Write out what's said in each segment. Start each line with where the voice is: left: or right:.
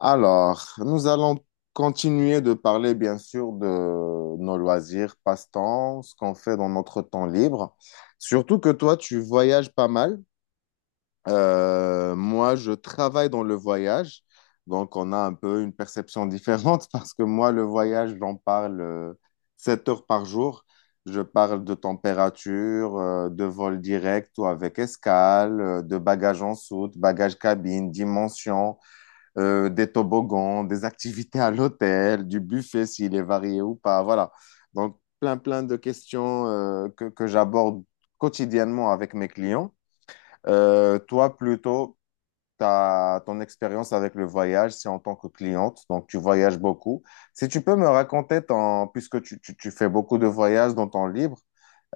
left: Alors, nous allons continuer de parler, bien sûr, de nos loisirs, passe-temps, ce qu'on fait dans notre temps libre. Surtout que toi, tu voyages pas mal. Moi, je travaille dans le voyage. Donc, on a un peu une perception différente parce que moi, le voyage, j'en parle 7 heures par jour. Je parle de température, de vol direct ou avec escale, de bagages en soute, bagages cabine, dimension des toboggans, des activités à l'hôtel, du buffet s'il est varié ou pas. Voilà. Donc, plein de questions que j'aborde quotidiennement avec mes clients. Toi, plutôt, ton expérience avec le voyage, c'est en tant que cliente, donc tu voyages beaucoup. Si tu peux me raconter, ton, puisque tu fais beaucoup de voyages dans ton livre,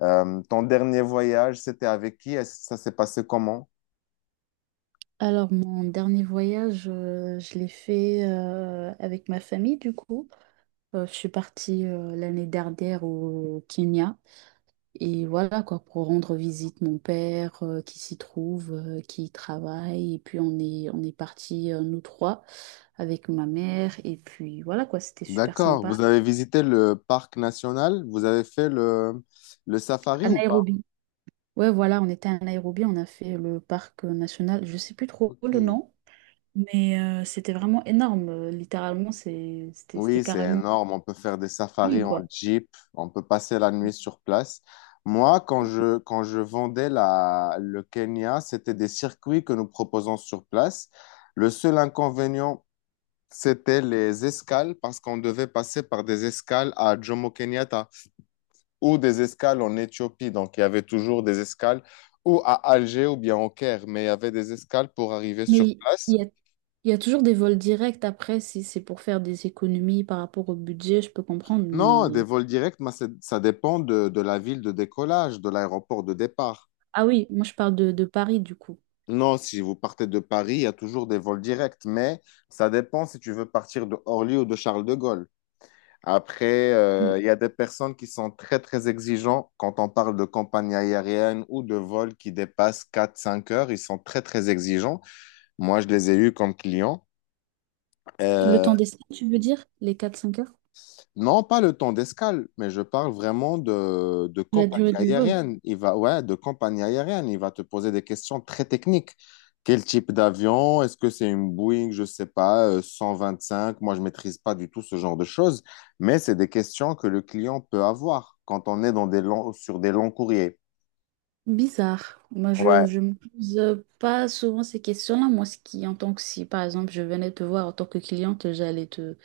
left: ton dernier voyage, c'était avec qui? Ça s'est passé comment?
right: Alors, mon dernier voyage, je l'ai fait avec ma famille, du coup. Je suis partie l'année dernière au Kenya. Et voilà, quoi, pour rendre visite mon père qui s'y trouve, qui y travaille. Et puis, on est partis, nous trois, avec ma mère. Et puis, voilà, quoi, c'était super
left: D'accord.
right: sympa.
left: Vous avez visité le parc national? Vous avez fait le safari
right: À
left: ou pas?
right: Nairobi. Ouais, voilà, on était à Nairobi, on a fait le parc national, je sais plus trop
left: Ok.
right: le nom. Mais c'était vraiment énorme. Littéralement, c'était
left: Oui, c'est
right: carrément
left: énorme. On peut faire des
right: lui,
left: safaris en
right: quoi.
left: jeep. On peut passer la nuit sur place. Moi, quand je vendais le Kenya, c'était des circuits que nous proposons sur place. Le seul inconvénient, c'était les escales parce qu'on devait passer par des escales à Jomo Kenyatta, ou des escales en Éthiopie. Donc, il y avait toujours des escales ou à Alger ou bien au Caire, mais il y avait des escales pour arriver sur
right: Mais
left: place.
right: il y a, il y a toujours des vols directs après, si c'est pour faire des économies par rapport au budget, je peux comprendre,
left: Non, des
right: mais...
left: vols directs, mais ça dépend de la ville de décollage, de l'aéroport de départ.
right: Ah oui, moi je parle de Paris du coup.
left: Non, si vous partez de Paris, il y a toujours des vols directs, mais ça dépend si tu veux partir de Orly ou de Charles de Gaulle. Après,
right: Oui.
left: il y a des personnes qui sont très, très exigeants quand on parle de compagnie aérienne ou de vols qui dépassent 4 5 heures. Ils sont très, très exigeants. Moi, je les ai eus comme clients.
right: Le
left: Euh,
right: temps d'essai, tu veux dire? Les 4 5 heures?
left: non, pas le temps d'escale, mais je parle vraiment de
right: La durée
left: compagnie
right: du vol?
left: aérienne. Il va, ouais, de compagnie aérienne. Il va te poser des questions très techniques. Quel type d'avion? Est-ce que c'est une Boeing, je sais pas, cinq. Moi, je maîtrise pas du tout ce genre de choses, mais c'est des questions que le client peut avoir quand on est dans des sur des longs courriers.
right: Bizarre. Moi, je,
left: Ouais.
right: je me pose pas souvent ces questions-là. Moi, ce qui, en tant que si, par exemple, je venais te voir en tant que cliente, j'allais te,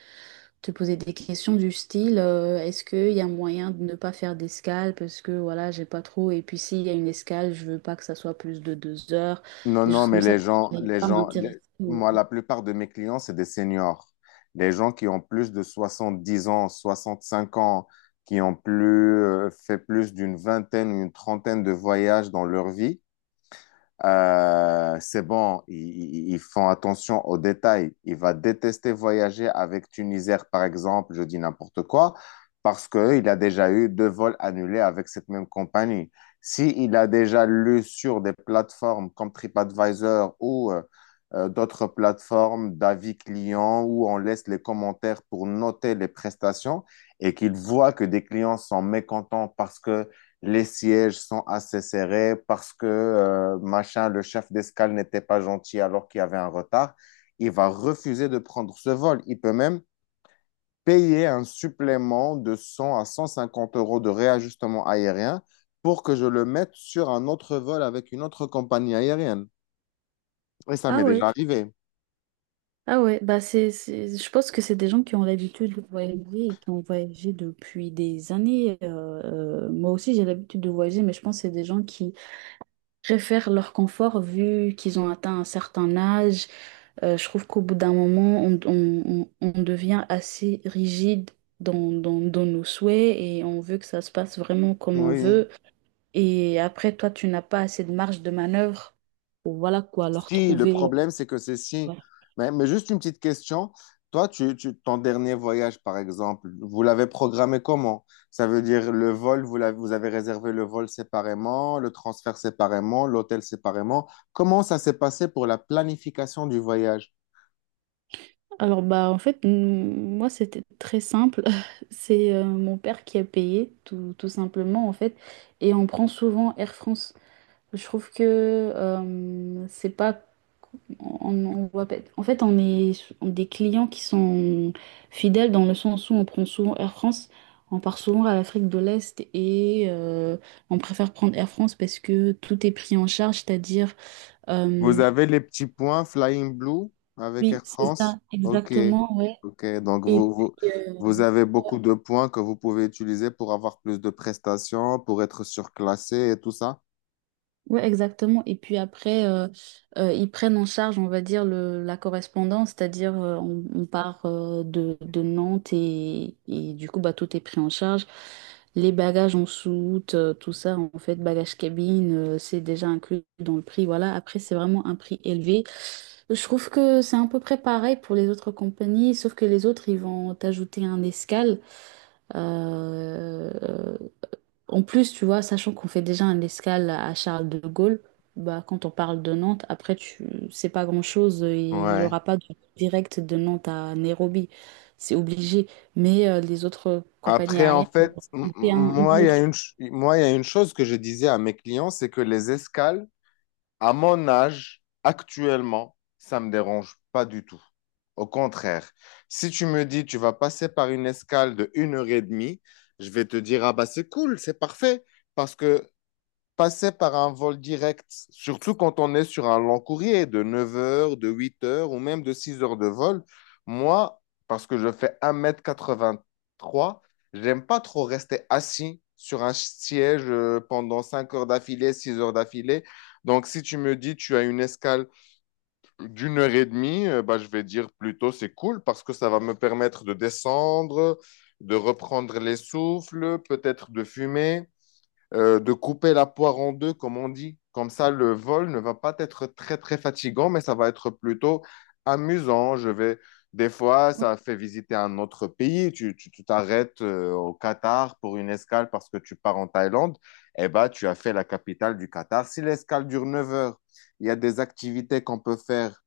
right: te poser des questions du style est-ce qu'il y a moyen de ne pas faire d'escale parce que voilà, j'ai pas trop. Et puis s'il y a une escale, je veux pas que ça soit plus de 2 heures,
left: Non,
right: des
left: non,
right: choses
left: mais
right: comme ça.
left: les gens,
right: Je vais
left: les
right: pas
left: gens,
right: m'intéresser
left: les-
right: au-
left: moi, la plupart de mes clients, c'est des seniors. Des gens qui ont plus de 70 ans, 65 ans, qui ont plus, fait plus d'une vingtaine, une trentaine de voyages dans leur vie. C'est bon, ils font attention aux détails. Il va détester voyager avec Tunisair, par exemple, je dis n'importe quoi, parce qu'il a déjà eu 2 vols annulés avec cette même compagnie. S'il a déjà lu sur des plateformes comme TripAdvisor ou d'autres plateformes d'avis clients où on laisse les commentaires pour noter les prestations et qu'il voit que des clients sont mécontents parce que les sièges sont assez serrés parce que machin, le chef d'escale n'était pas gentil alors qu'il y avait un retard, il va refuser de prendre ce vol. Il peut même payer un supplément de 100 à 150 euros de réajustement aérien pour que je le mette sur un autre vol avec une autre compagnie aérienne. Et ça
right: Ah
left: m'est
right: ouais,
left: déjà arrivé.
right: ah ouais, bah c'est, je pense que c'est des gens qui ont l'habitude de voyager et qui ont voyagé depuis des années. Moi aussi, j'ai l'habitude de voyager, mais je pense que c'est des gens qui préfèrent leur confort vu qu'ils ont atteint un certain âge. Je trouve qu'au bout d'un moment, on devient assez rigide dans nos souhaits et on veut que ça se passe vraiment comme on
left: Oui.
right: veut. Et après, toi, tu n'as pas assez de marge de manœuvre. Voilà quoi, leur
left: Si, le
right: trouver.
left: problème, c'est que c'est si.
right: Ouais.
left: Mais juste une petite question. Toi, ton dernier voyage, par exemple, vous l'avez programmé comment? Ça veut dire le vol, vous avez réservé le vol séparément, le transfert séparément, l'hôtel séparément. Comment ça s'est passé pour la planification du voyage?
right: Alors, bah, en fait, moi, c'était très simple. C'est mon père qui a payé, tout simplement, en fait. Et on prend souvent Air France. Je trouve que c'est pas. On, on voit pas- en fait, on est des clients qui sont fidèles dans le sens où on prend souvent Air France, on part souvent à l'Afrique de l'Est et on préfère prendre Air France parce que tout est pris en charge, c'est-à-dire...
left: Vous
right: euh,
left: avez les petits points Flying Blue avec
right: oui,
left: Air
right: c'est
left: France?
right: ça,
left: Ok,
right: exactement, ouais.
left: ok. Donc,
right: Et puis,
left: vous avez beaucoup de points que vous pouvez utiliser pour avoir plus de prestations, pour être surclassé et tout ça?
right: ouais, exactement. Et puis après, ils prennent en charge, on va dire, la correspondance, c'est-à-dire on part de Nantes et du coup, bah, tout est pris en charge. Les bagages en soute, tout ça, en fait, bagages cabine, c'est déjà inclus dans le prix. Voilà. Après, c'est vraiment un prix élevé. Je trouve que c'est à peu près pareil pour les autres compagnies, sauf que les autres, ils vont t'ajouter un escale. Euh, en plus, tu vois, sachant qu'on fait déjà un escale à Charles de Gaulle, bah, quand on parle de Nantes, après, tu c'est pas grand-chose. Il y
left: Ouais.
right: aura pas de direct de Nantes à Nairobi. C'est obligé. Mais les autres compagnies
left: Après, en
right: aériennes,
left: fait,
right: c'était une
left: moi, il y a
right: autre.
left: une, il y a une chose que je disais à mes clients, c'est que les escales, à mon âge, actuellement, ça me dérange pas du tout. Au contraire, si tu me dis, tu vas passer par une escale de une heure et demie, je vais te dire, ah bah c'est cool, c'est parfait, parce que passer par un vol direct, surtout quand on est sur un long courrier de 9 heures, de 8 heures ou même de 6 heures de vol, moi, parce que je fais 1,83 m, j'aime pas trop rester assis sur un siège pendant 5 heures d'affilée, 6 heures d'affilée. Donc, si tu me dis tu as une escale d'une heure et demie, bah, je vais dire plutôt c'est cool parce que ça va me permettre de descendre, de reprendre les souffles, peut-être de fumer de couper la poire en deux, comme on dit. Comme ça, le vol ne va pas être très, très fatigant, mais ça va être plutôt amusant. Je vais, des fois, ça fait visiter un autre pays. Tu t'arrêtes au Qatar pour une escale parce que tu pars en Thaïlande. Eh ben, tu as fait la capitale du Qatar. Si l'escale dure 9 heures, il y a des activités qu'on peut faire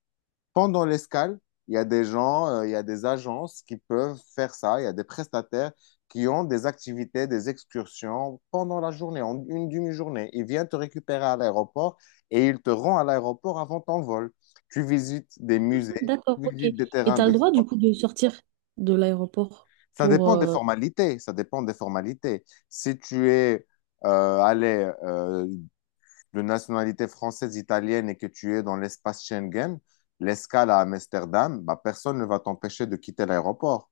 left: pendant l'escale, il y a des gens, il y a des agences qui peuvent faire ça. Il y a des prestataires qui ont des activités, des excursions pendant la journée, en une demi-journée. Ils viennent te récupérer à l'aéroport et ils te rendent à l'aéroport avant ton vol. Tu visites des
right: Ah,
left: musées,
right: d'accord,
left: tu
right: ok.
left: visites des
right: Et
left: terrains
right: tu as le
left: de
right: droit, du coup,
left: sport.
right: de sortir de l'aéroport
left: Ça
right: pour...
left: dépend des formalités. Ça dépend des formalités. Si tu es allé de nationalité française, italienne et que tu es dans l'espace Schengen, l'escale à Amsterdam, bah, personne ne va t'empêcher de quitter l'aéroport,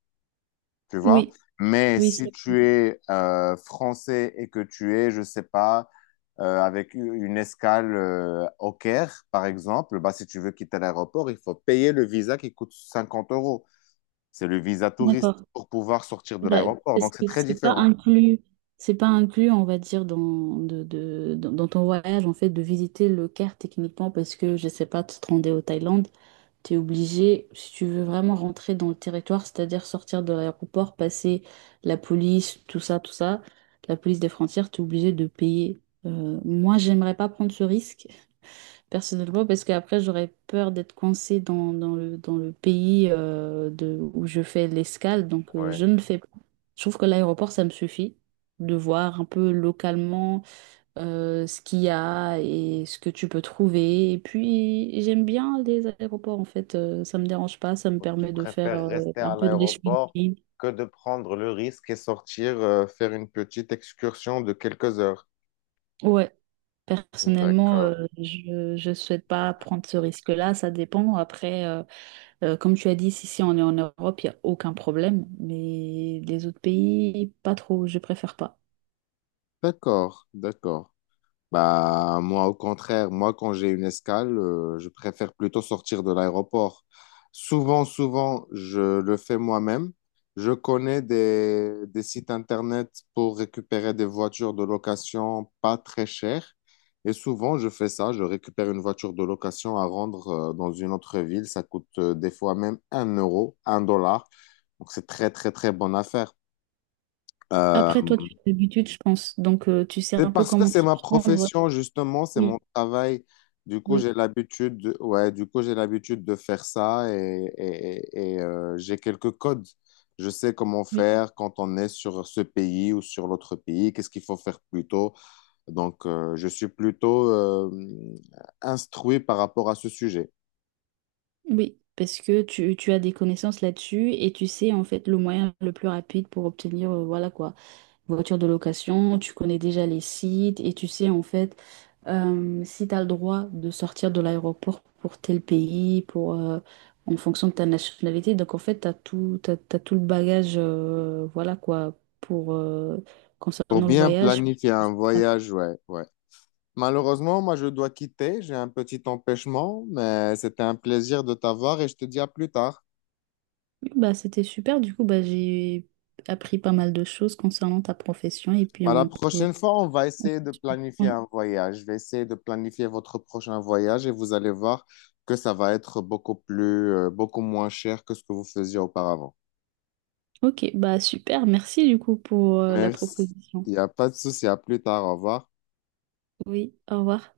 left: tu vois.
right: Oui,
left: Mais
right: oui,
left: si tu es français et que tu es, je sais pas, avec une escale au Caire, par exemple, bah, si tu veux quitter l'aéroport, il faut payer le visa qui coûte 50 euros. C'est le visa touriste
right: d'accord.
left: pour pouvoir sortir de
right: Bah,
left: l'aéroport.
right: parce
left: Donc, c'est
right: que
left: très
right: c'est pas
left: différent.
right: inclus, c'est pas inclus, on va dire, dans ton voyage, en fait, de visiter le Caire techniquement, parce que, je sais pas, tu te rendais au Thaïlande, tu es obligé, si tu veux vraiment rentrer dans le territoire, c'est-à-dire sortir de l'aéroport, passer la police, tout ça, la police des frontières, tu es obligé de payer. Moi, j'aimerais pas prendre ce risque personnellement, parce qu'après, j'aurais peur d'être coincée dans le pays où je fais l'escale, donc je
left: Ouais.
right: ne le fais pas. Je trouve que l'aéroport, ça me suffit de voir un peu localement ce qu'il y a et ce que tu peux trouver. Et puis, j'aime bien les aéroports, en fait, ça me dérange pas, ça me
left: Oui, tu
right: permet de faire
left: préfères rester
right: un
left: à
right: peu de
left: l'aéroport
right: l'ashwinking.
left: que de prendre le risque et sortir faire une petite excursion de quelques heures.
right: Ouais. Personnellement,
left: D'accord.
right: je ne souhaite pas prendre ce risque-là. Ça dépend. Après, comme tu as dit, si on est en Europe, il n'y a aucun problème, mais les autres pays, pas trop, je préfère pas.
left: D'accord, d'accord. Bah, moi, au contraire, moi, quand j'ai une escale, je préfère plutôt sortir de l'aéroport. Souvent, souvent, je le fais moi-même. Je connais des sites internet pour récupérer des voitures de location pas très chères. Et souvent, je fais ça. Je récupère une voiture de location à rendre dans une autre ville. Ça coûte des fois même un euro, un dollar. Donc, c'est très, très, très bonne affaire. Euh,
right: Après, toi, tu as l'habitude, je pense, donc tu sais
left: c'est
right: un peu
left: parce que
right: comment
left: c'est
right: t'y
left: ma
right: prendre.
left: profession, justement, c'est
right: Oui,
left: mon travail. Du coup,
right: oui,
left: j'ai l'habitude de, ouais, du coup, j'ai l'habitude de faire ça et j'ai quelques codes. Je sais comment
right: oui,
left: faire quand on est sur ce pays ou sur l'autre pays, qu'est-ce qu'il faut faire plutôt. Donc, je suis plutôt instruit par rapport à ce sujet.
right: oui, parce que tu as des connaissances là-dessus et tu sais en fait le moyen le plus rapide pour obtenir, voilà quoi, voiture de location, tu connais déjà les sites et tu sais en fait si tu as le droit de sortir de l'aéroport pour tel pays, en fonction de ta nationalité. Donc en fait, tu as tout, t'as- t'as tout le bagage, voilà quoi,
left: Pour
right: concernant le
left: bien
right: voyage.
left: planifier un voyage, ouais, ouais. Malheureusement, moi, je dois quitter. J'ai un petit empêchement, mais c'était un plaisir de t'avoir et je te dis à plus tard.
right: Bah, c'était super, du coup, bah, j'ai appris pas mal de choses concernant ta profession et puis
left: Bah, la
right: on peut...
left: prochaine fois, on va essayer de planifier un voyage. Je vais essayer de planifier votre prochain voyage et vous allez voir que ça va être beaucoup plus, beaucoup moins cher que ce que vous faisiez auparavant.
right: Ok, bah super, merci du coup pour la
left: Merci.
right: proposition.
left: Il n'y a pas de souci. À plus tard. Au revoir.
right: Oui, au revoir.